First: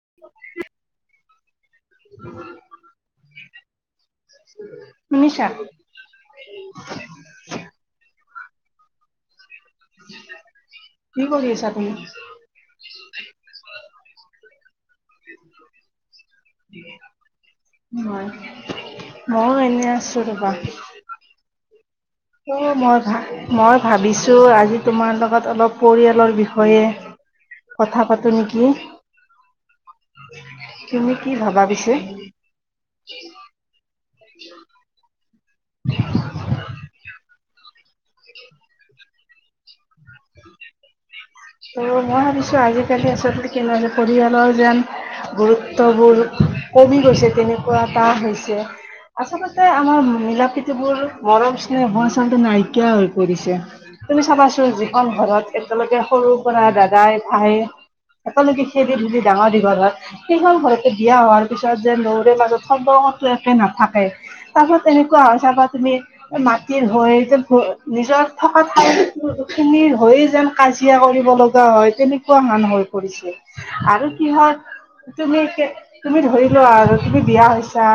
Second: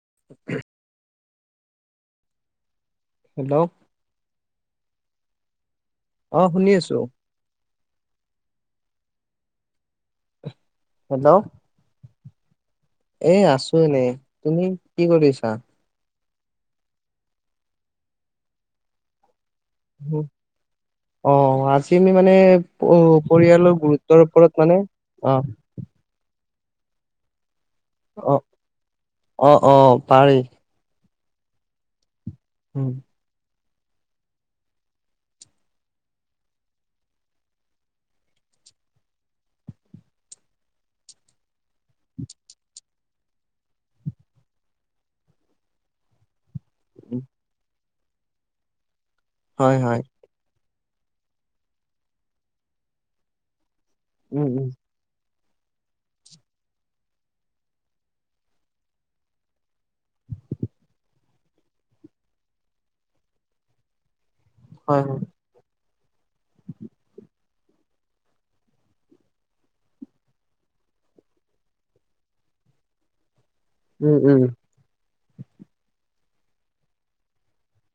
[unintelligible] [inaudible] Hello, শুনিছা? অহ, শুনি আছোঁ। কি হেল্ল' কৰি আছা তুমি? এ আছো এনেই তুমি কি কৰিছা [unintelligible] [unintelligible] হয়। মইয়ো এনে আছোঁ ৰবা। অ আজি আমি মানে অহ, মই ভা পৰিয়ালৰ মই গুৰুত্বৰ ভাবিছোঁ ওপৰত মানে আজি তোমাৰ অ লগত অলপ পৰিয়ালৰ বিষয় হয়ে কথা পাতো অ নেকি। অ অ পাৰি তুমি কি ভাবা পিছে? উম [unintelligible] [inaudible] উম, মই ভাবিছোঁ আজিকালি আচলতে [unintelligible] যেন পৰিয়ালৰ যেন গুৰুত্ববোৰ কমি উম গৈছে তেনেকুৱা এতা হৈছে আচলতে হয় আমাৰ হয় মিলা প্ৰীতি মিলা -প্ৰীতিবোৰ, মৰম -স্নেহ আচলতে নাইকিয়া হৈ পৰিছে তুমি উম চাবাছো উম যিখন ঘৰত একেলগে সৰু পৰা দাদাই ভাই একেলগে খেলি ধূলি ডাঙৰ দীঘলত। সেইখন ঘৰতে বিয়া হোৱাৰ পিছত যেন দৌৰ মাজত সম্পৰ্কতো একে নাথাকে। তাৰপিছত এনেকুৱা হয় তাৰ পৰা তুমি মাটিৰ হৈ একদম। নিজৰ থকা ঠাই খিনি হৈয়ে যেন কাজিয়া কৰি। লগা হয় তেনেকুৱা হান হৈ পৰিছে আৰু উম কি উম হয়। তুমি তুমি ধৰিলোৱা আৰু তুমি বিয়া হৈছা।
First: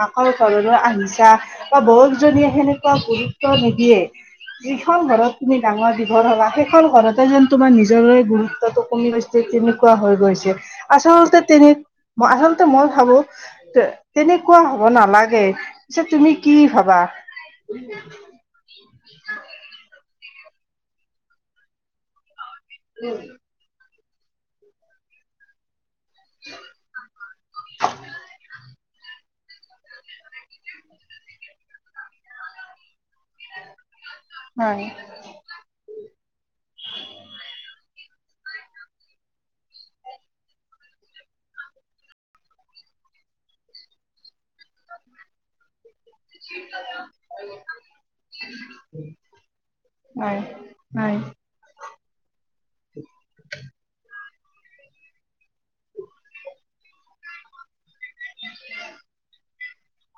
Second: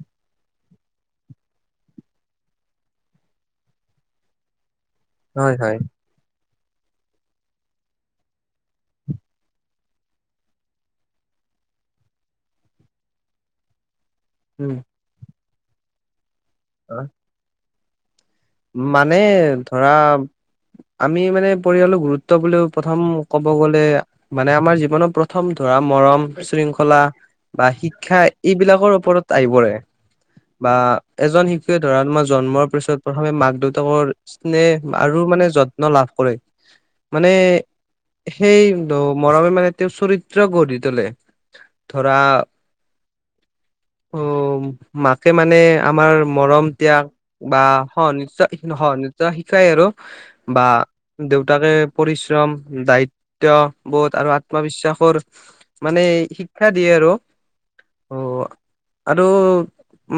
মাকৰ ঘৰলৈ আহিছা বা বৌকজনীয়ে সেনেকুৱা গুৰুত্ব নিদিয়ে। এইখন ঘৰত হয় তুমি হয় ডাঙৰ দীঘল হ'লা সেই। এইখন ঘৰতে যেন তোমাৰ নিজৰে গুৰুত্বটো কমি গৈছে তেনেকুৱা হৈ গৈছে আচলতে তেনেকুৱা। আচলতে মই ভাবোঁ যে। তেনেকুৱা উম হব নালাগে পিছেত তুমি কি ভাবা। মানে ধৰা আমি মানে পৰিয়ালৰ গুৰুত্ব। বুলি প্ৰথম ক'ব গ'লে মানে আমাৰ জীৱনৰ প্ৰথম ধৰা। মৰম শৃংখলা বা শিক্ষা এইবিলাকৰ। ওপৰত আহি পৰে বা এজন শিশুৱে ধৰা মই জন্মৰ পিছত। প্ৰথমে মাক দেউতাকৰ হয় স্নেহ আৰু মানে যত্ন লাভ কৰে মানে। সেই মৰমে মানে তেওঁ চৰিত্ৰ গঢ়ি তোলে। ধৰা অ মাকে মানে। আমাৰ মৰম ত্যাগ বা। নিশা এক নহয় নিশা শিকাই আৰু হয় বা হয় দেউতাকে পৰিশ্ৰম। দায়িত্ব বহুত আৰু। আত্মবিশ্বাসৰ মানে শিক্ষা দিয়ে আৰু। অ আৰু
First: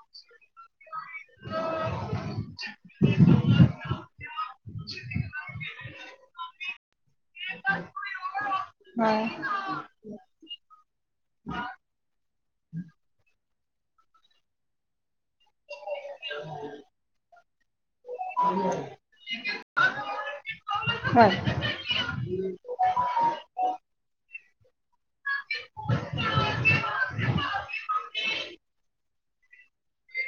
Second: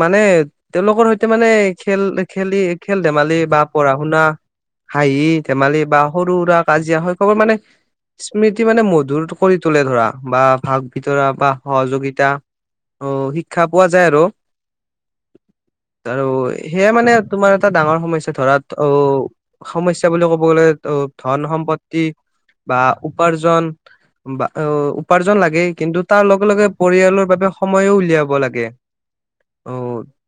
মানে তেওঁলোকৰ সৈতে মানে খেল। খেলি খেল ধেমালি বা পঢ়া শুনা। হাঁহি ধেমালি বা সৰু সুৰা কাজিয়া সেইচবে মানে। স্মৃতি মানে মধুৰ হয় কৰি তোলে ধৰা বা ভাগ ভিতৰা বা সহযোগিতা। অ শিক্ষা পোৱা যায় আৰু আৰু সেয়া মানে তোমাৰ এটা ডাঙৰ সমস্যা ধৰা অ সমস্যা বুলি ক'ব গ'লে অ হয় ধন সম্পত্তি বা উপাৰ্জন বা উপাৰ্জন লাগেই কিন্তু তাৰ লগে লগে পৰিয়ালৰ বাবে সময়ো উলিয়াব লাগে অ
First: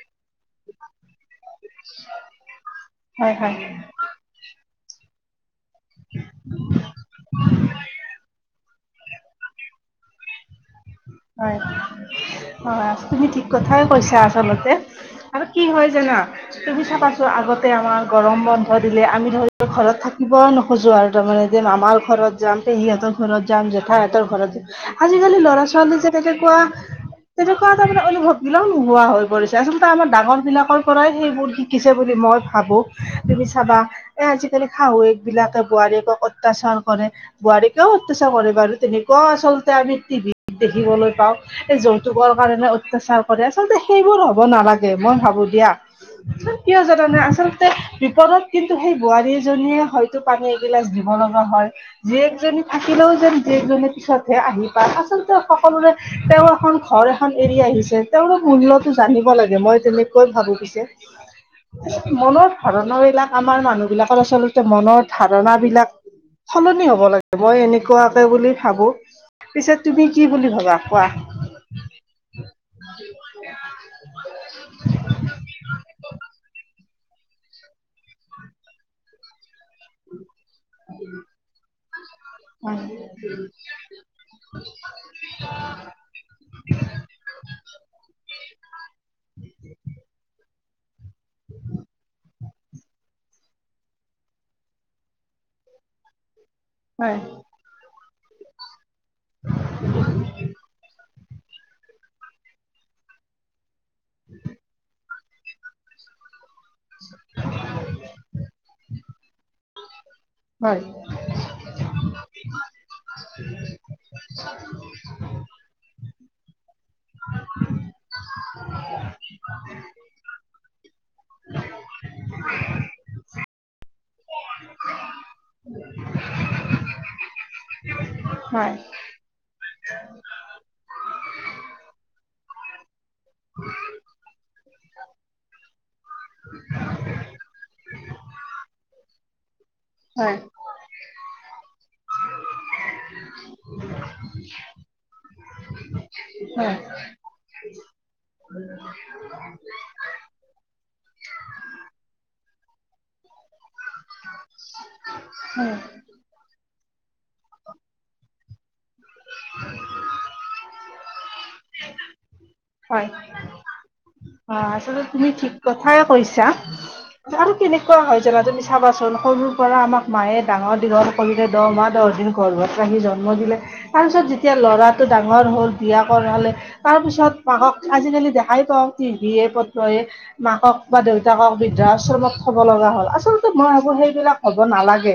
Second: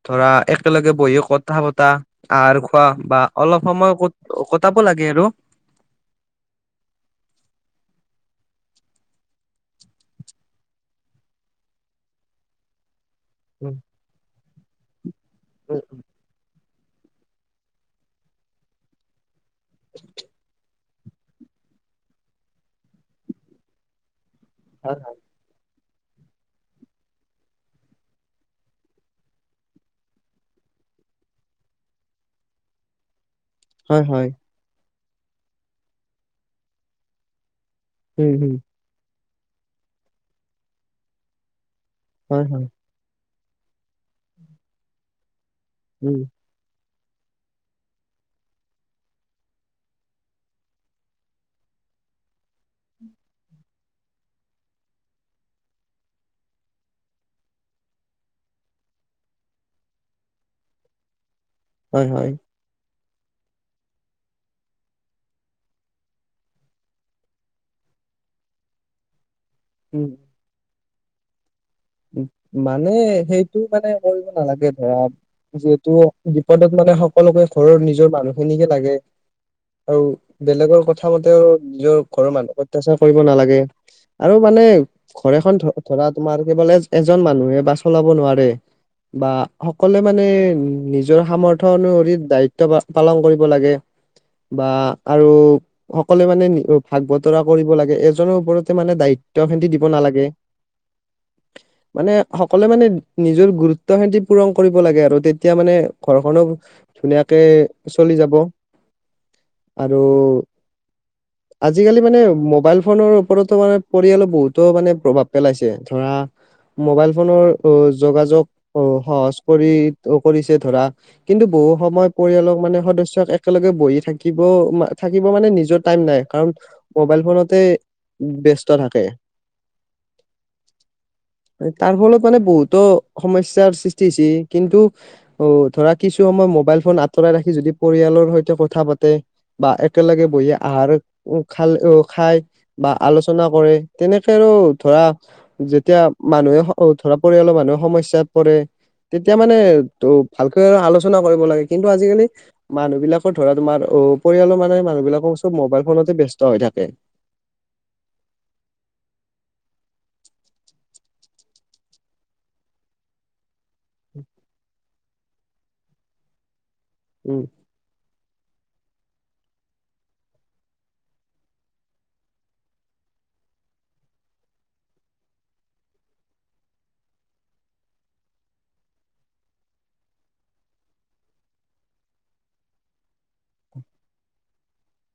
ধৰা একেলগে বহিও কথা আহাৰ খোৱা বা হয় হয় অলপ সময় কটাব লাগে আৰু [unintelligible] [inaudible] হয় হয় তুমি ঠিক উম কথাই কৈছা আচলতে আৰু কি উম হয় জানা তুমি চাবাছোন আগতে আমাৰ গৰম বন্ধ দিলে আমি ধৰি ঘৰত থাকিব ন খজো আৰু তাৰমানে এ যে আমাৰ ঘৰত যাম তে সিহঁতৰ ঘৰত যাম জেঠাইহঁতৰ ঘৰত [unintelligible] হয় আজিকালি ল'ৰা ছোৱালী যে তেনেকুৱা তেনেকুৱা এটা মানে অনুভৱ বিলাকও নোহোৱা হৈ পৰিছে আচলতে আমাৰ ডাঙৰ বিলাকৰ পৰাই সেইবোৰ শিকিছে বুলি মই ভাবো তুমি চাবা হয় এ হয় আজিকালি শাহুৱেক বিলাকে বোৱাৰীয়েকক অত্যাচাৰ কৰে বোৱাৰীক অত্যাচা উম কৰে হম বাৰু তেনেকুৱা আচলতে আমি টিভিত দেখিবলৈ পাওঁ এই যৌতুকৰ হয় হয় কাৰণে অত্যাচাৰ কৰে আচলতে সেইবোৰ হ'ব নালাগে মই ভাবো দিয়া উম কিয় যা আচলতে বিপদত কিন্তু সেই বোৱাৰীজনীয়ে হয়তো পানী এগিলাচ দিব লগা হয় জীয়েকজনী থাকিলেও যেন জীয়েকজনী পিছতহে আহি পায় আচল সকলোৰে তেওঁৰ এখন ঘৰ এখন এৰি আহিছে তেওঁলোক মূল্যটো জানিব লাগে মই তেনেকৈ ভাব পিছে হয় হয় মনৰ ধাৰণৰে এইলাক আমাৰ মানুহ বিলাকৰ আচলতে মনৰ ধাৰণা বিলাক সলনি হ'ব লাগে মই এনেকুৱাকে বুলি ভাবো তুমি উম কি বুলি ভাবা কোৱা মানে সেইটো মানে কৰিব নালাগে ধৰা যিহেতু বিপদত মানে সকলোকে ঘৰৰ নিজৰ মানুহখিনিকে লাগে আৰু বেলেগৰ কথা মতেও নিজৰ ঘৰৰ মানুহক অত্যাচাৰ কৰিব নালাগে আৰু মানে ঘৰ এখন ধৰা তোমাৰ কি বোলে মানুহে বা চলাব নোৱাৰে বা সকলোৱে মানে উ নিজৰ সামৰ্থ অনুসৰি দায়িত্ব পালন কৰিব লাগে বা আৰু সকলোৱ মানে নি ভাগ বতৰা হয়-হয়-হয়-হয়-হয়-হয়-হয়-হয় কৰিব লাগে এজনৰ ওপৰতে মানে দায়িত্ব খিনি দিব নালাগে মানে সকলোৱে মানে নিজৰ গুৰুত্ব হেইটি পূৰণ কৰিব লাগে আৰু তে এতিয়া মানে ঘৰখনো ধুনীয়াকে চলি যাব আৰু আজিকালি মানে মোবাইল ফোনৰ ওপৰতো মানে পৰিয়ালে বহুতো মানে প্ৰভাৱ পেলাইছে ধৰা মোবাইল ফোনৰ যোগাযোগ অ সহজ কৰি কৰিছে ধৰা কিন্তু বহু সময় পৰিয়ালক মানে সদস্য একেলগে বহি থাকিব থাকিব মানে নিজৰ টাইম নাই কাৰণ মোবাইল ফোনতে ব্যস্ত থাকে তাৰ ফলত মানে বহুতো সমস্যাৰ সৃষ্টি হৈছে কিন্তু অ ধৰা কিছু সময় মোবাইল ফোন আঁতৰাই ৰাখি যদি পৰিয়াল সৈতে কথা পাতে বা একেলগে বহি আহাৰ খাল খায় বা আলোচনা কৰে তেনেকে আৰু ধৰা যেতিয়া মানুহে ধৰা পৰিয়ালৰ মানুহে সমস্যাত পৰে তেতিয়া মানে ত ভালকৈ আৰু আলোচনা কৰিব লাগে কিন্তু আজিকালি মানুহ বিলাকৰ ধৰা তোমাৰ অ পৰিয়ালৰ মানে মানুহবিলাকক চব মোবাইল ফোনতে ব্যস্ত হৈ থাকে হয় অ আচলতে তুমি ঠিক কথাই কৈছা উম আৰু কেনেকুৱা হয়? জেগাটো তুমি চাবাচোন সৰুৰ পৰা আমাক মায়ে ডাঙৰ দিনৰ সৰুতে দহ মাহ দহ দিন ঘৰ ঘৰত ৰাখি জন জন্ম দিলে, তাৰপিছত যেতিয়া লৰাটো ডাঙৰ হ'ল বিয়া কৰালে তাৰপিছত মাক আজি দেখাই পাওঁ টিভি প্ৰত্ৰয়ে মাকক বা দেউতাকক বৃদ্ধা আশ্ৰমত থব লগা হ'ল আচলতে মইভাবো। সেইবিলাক হ'ব নালাগে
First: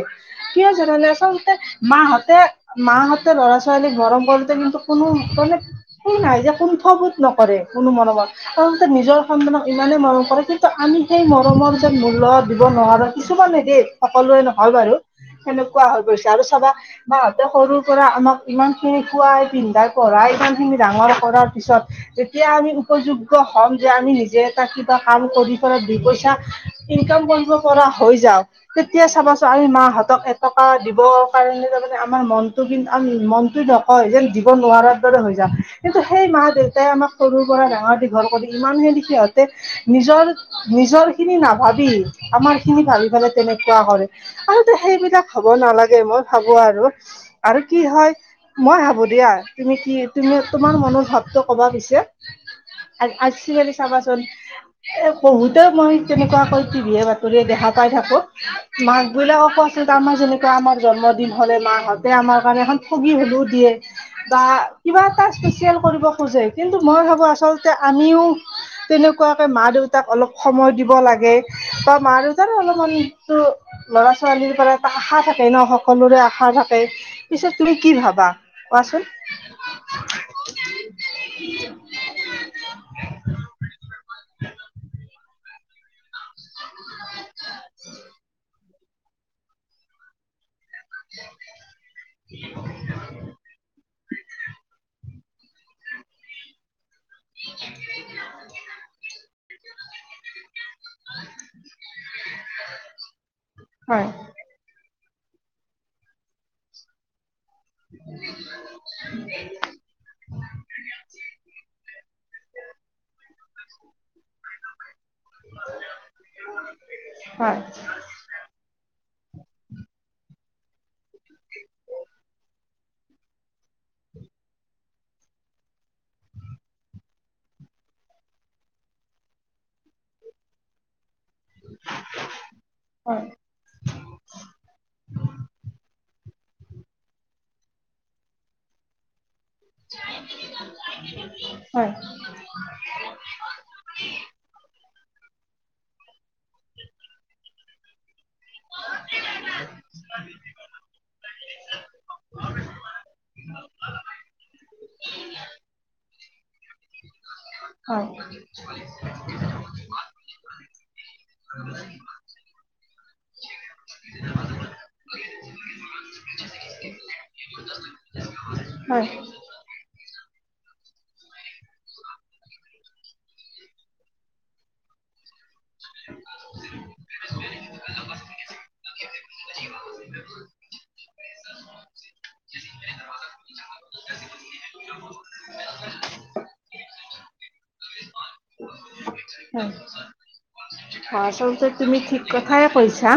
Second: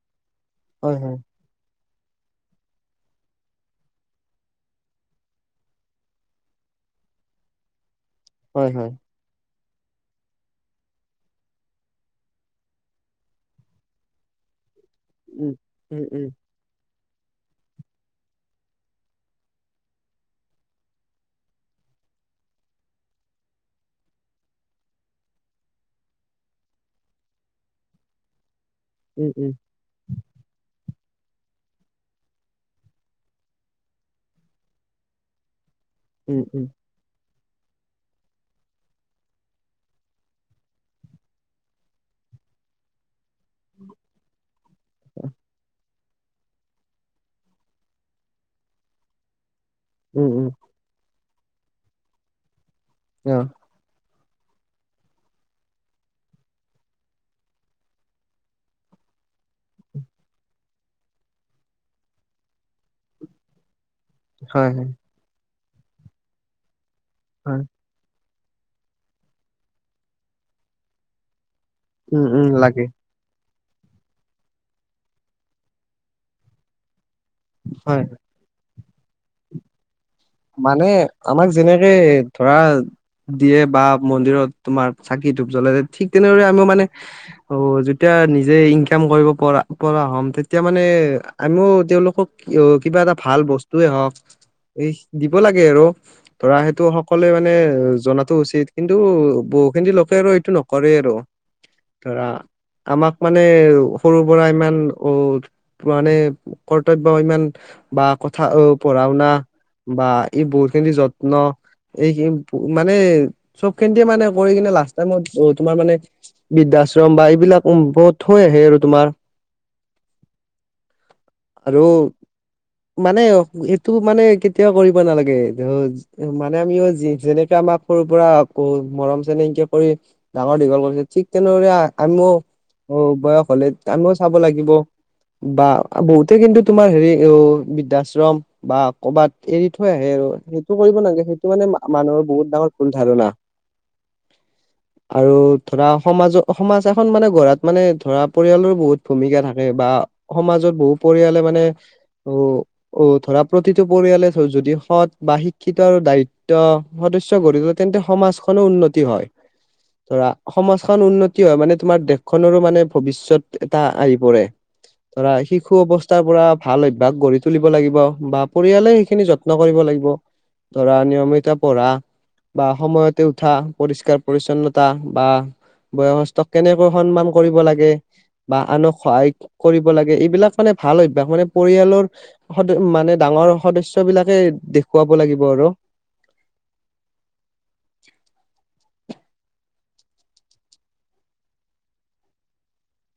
কিয় হয় যেনে হয় আচলতে মাহঁতে মাহঁতে ল'ৰা ছোৱালীক মৰম কৰোতে কিন্তু কোনো মানে কোনো নাই যে কোন। বোধ নকৰে কোনো মৰমত হয় আচলতে হয় নিজৰ সন্মান ইমানেই মৰম কৰে কিন্তু আমি সেই মৰমৰ যেন মূলত দিব নোৱাৰোঁ কিছুমান নিদেতো সকলোৱে নহয় বাৰু উম সেনেকুৱা হৈ উম গৈছে উম আৰু চাবা। বাহঁতে সৰুৰ পৰা আমাক ইমান খিনি খোৱাই পিন্ধাই পঢ়াই ইমান খিনি ডাঙৰ কৰাৰ পিছত তেতিয়া আমি উপযু হম যে আমি নিজে এটা কিবা কাম কৰি পেলাই দুই পইচা ইনকাম কৰিব পৰা হৈ যাও। তেতিয়া উম চাবাচোন উম আমি মাহঁতক এটকা দিব কাৰণে তাৰমানে আমাৰ মনটো কিন্তু আ মনটো নক যেন দিব নোৱাৰাৰ দৰে হৈ যাই কিন্তু সেই উম মা উম দেউতাই আমাক সৰুৰ পৰা ডাঙৰ দি ৰ কৰি ইমানখিনদি সিহঁতে নিজৰ নিজৰ খিনি নাভাবি আমাৰ খিনি ভাবি পেলাই। তেনেকুৱা কৰে আৰু সেইবিলাক হ'ব নালাগে। মই ভাবো আৰু আৰু কি হয় মই ভাবো দিয়া। তুমি কি উম, তুমি উম, তোমাৰ মনৰ ভাৱটো কবা পিছে অ', আজিকালি চাবাচোন। এ বহুতে মই তেনেকুৱাকৈ টিভিয়ে বাতৰিয়ে দেখা পাই থাকো মাক বিলাক ক আছিল আমাৰ যেনেকুৱা আমাৰ জন্মদিন হলে মাহঁতে আমাৰ কাৰণে এখন ফুগী হ'লেও দিয়ে। বা হয়, হয়, কিবা এটা স্পেচিয়েল কৰিব খোজে কিন্তু মই ভাবো আচল হয়, আমিও তেনেকুৱাকৈ মা দেউতাক অলপ সময় দিব লাগে। বা মাৰ উম, উম, দেউতাৰ লাগে অলপমানটো ল'ৰা ছোৱালীৰ পৰা এটা আশা থাকে ন সকলোৰে আশা থাকে। পিছেত তুমি কি হয়। ভাবা কোৱাচোন। মানে আমাক যেনেকে ধৰা। দিয়ে বা মন্দিৰত তোমাৰ চাকি ধুপ জ্বলাই ঠিক তেনেদৰে আমি মানে অ যেতিয়া নিজে ইনকাম কৰিব পৰা পৰা হম। এতিয়া মানে আমিও তেওঁলোকক কিবা এটা ভাল বস্তুৱে হওক এই দিব লাগে আৰু ধৰা সেইটো সকলোৱে মানে জনাতো উচিত কিন্তু বহুখিনি লোকে আৰু এইটো ন কৰে আৰু ধৰা আমাক মানে হয় সৰু পৰা ইমান অ মানে কৰ্তব্য ইমান বা কথা অ পঢ়া শুনা [inaudible] বা এই বহুত খিনি যত্ন এই মানে চব খিনিতে মানে পৰি কিনে লাষ্ট টাইমত তোমাৰ মানে বৃদ্ধাশ্ৰম বা হয় এইবিলাক বহুত থৈ আহে আৰু তোমাৰ আৰু মানে এইটো মানে। কেতিয়াও কৰিব নালাগে ধ মানে আমিও যেনেকে আমাক সৰু পৰা আকৌ মৰম চেনেহ হ। কৰি ডাঙৰ দীঘল কৰিছে ঠিক। তেনেদৰে আমিও অ হয় বয়স হলে আমিও চাব লাগিব বা। বহুতে কিন্তু তোমাৰ হেৰি অ বৃদ্ধাশ্ৰম বা কৰ'বাত এৰি থৈ আহে আৰু সেইটো কৰিব নালাগে সেইটো মানে মানুহৰ বহুত ডাঙৰ ভুল ধাৰণা। উ [inaudible] আৰু ধৰা সমাজ সমাজ এখন মানে গঢ়াত মানে ধৰা পৰিয়ালৰ বহুত ভূমিকা থাকে বা সমাজত বহু পৰিয়ালে মানে অ অ ধৰা প্ৰতিটো পৰিয়ালে যদি সৎ বা শিক্ষিতৰ দায়িত্ব সদস্য গঢ়িবটো‌ তেন্তে হয় সমাজখনো উন্নতি হয়। ধৰা সমাজখন উন্নতি হয় মানে তোমাৰ দেশখনৰো মানে ভৱিষ্যত এটা আহিব। ধৰা শিশু অৱস্থাৰ পৰা ভাল অভ্যাস গঢ়ি তুলিব লাগিব বা পৰিয়ালে হয় সেইখিনি যত্ন কৰিব লাগিব ধৰা নিয়মিত পঢ়া বা সময়তে উঠা পৰিষ্কাৰ পৰিচ্ছন্নতা বা বয়সস্থক কেনেকৈ সন্মান কৰিব লাগে বা আনক সহায় কৰিব লাগে এইবিলাক মানে ভাল অভ্যাস মানে পৰিয়ালৰ সদ মানে ডাঙৰ সদস্য বিলাকে দেখুৱাব লাগিব আৰু আ আচলতে তুমি ঠিক কথাই কৈছা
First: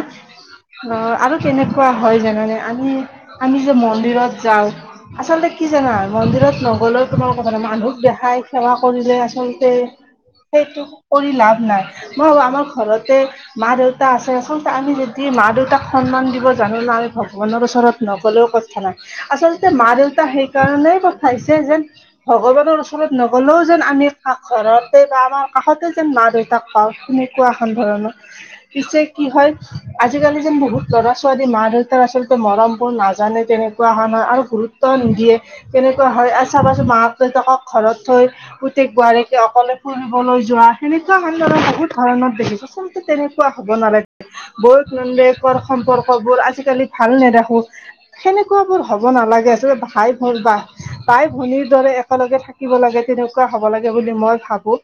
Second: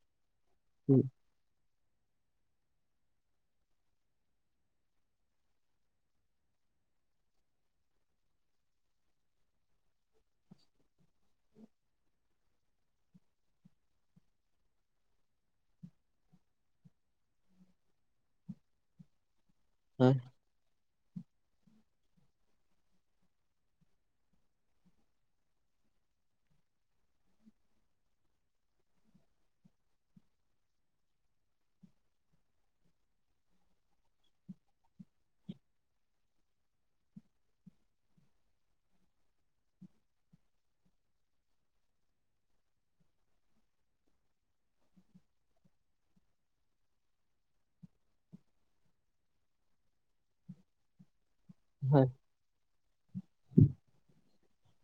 অ উম আৰু কেনেকুৱা হয় জানানে আমি আমি যে মন্দিৰত যাওঁ আচলতে কি জানা মন্দিৰত নগলেও তোমাৰ কথা নাই মানুহক দেখাই সেৱা কৰিলে আচলতে সেইটো কৰি লাভ নাই মই ভাবো আমাৰ ঘৰতে মা দেউতা আছে আচলতে আমি যদি মা দেউতাক সন্মান দিব জানিলে আমি ভগৱানৰ ওচৰত নগ'লেও কথা নাই আচলতে মা হয় দেউতা সেইকাৰণে খাইছে যেন ভগৱানৰ ওচৰত নগলেও যেন আমি কা ঘৰতে বা আমাৰ কাষতে যেন মা দেউতাক কা শুনি কোৱা এখন ধৰণত পিছে কি হয় আজিকালি যেন বহুত ল'ৰা ছোৱালী মা দেউতাৰ আচলতে মৰম বোৰ নাজানে তেনেকুৱা হয় নহয় আৰু গুৰুত্ব নিদিয়ে কেনেকুৱা হয় আৰু চাবাচোন মাক দেউতাক ঘৰত থৈ পুতেক বোৱাৰীকে অকলে ফুৰিবলৈ যোৱা সেনেকুৱা ভালদৰে বহুত কাৰণত দেখিছো আচলতে তেনেকুৱা হ'ব নালাগে বৌয়েক নন্দেকৰ সম্পৰ্ক বোৰ আজিকালি ভাল নেদখো সেনেকুৱা বোৰ হব নালাগে আছিল ভাই ভনী বা বাই ভনিৰ দৰে হয় একেলগে থাকিব লাগে তেনেকুৱা হব লাগে বুলি মই ভাবো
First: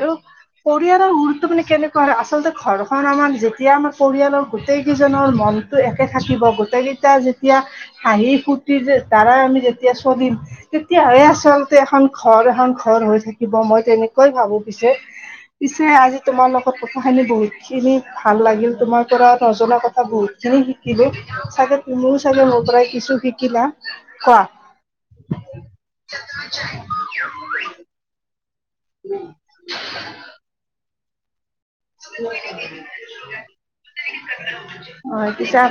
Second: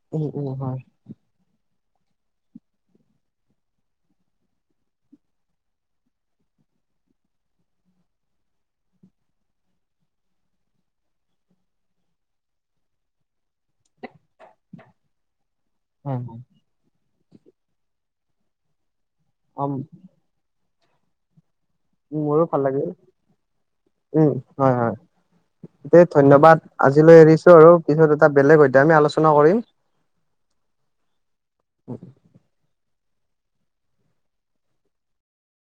আৰু উম উম হয় পৰিয়ালত কেনেকুৱা হয় আচলতে ঘৰখন আমাৰ যেতিয়া আমাৰ পৰিয়ালৰ গোটেই কেইজনৰ মনতো একে থাকিব গোটেই কেইটা যেতিয়া হাঁহি ফু্তি যে দ্বাৰা আমি যেতিয়া চলিম তেতিয়াহে আচল তে এখন ঘৰ এখন ঘৰ হৈ থাকিব মই তেনেকই ভাবো পিছে পিছে আজি হয় হয় তোমাৰ লগত কথা খিনি বহুত খিনি ভাল লাগিল তোমাৰ পৰা অ নজনা কথা বহুত খিনি শি শিকিলো চাগে তুমিও মোৰো চাগে ভাল মোৰ লাগিল পৰাই কিছু শিকিলা উম কোৱা হয় হয় দে ধন্যবাদ আজিলৈ এৰিছো আৰু পিছত এটা বেলেগ সৈতে আমি আলোচনা কৰিম অ পিছে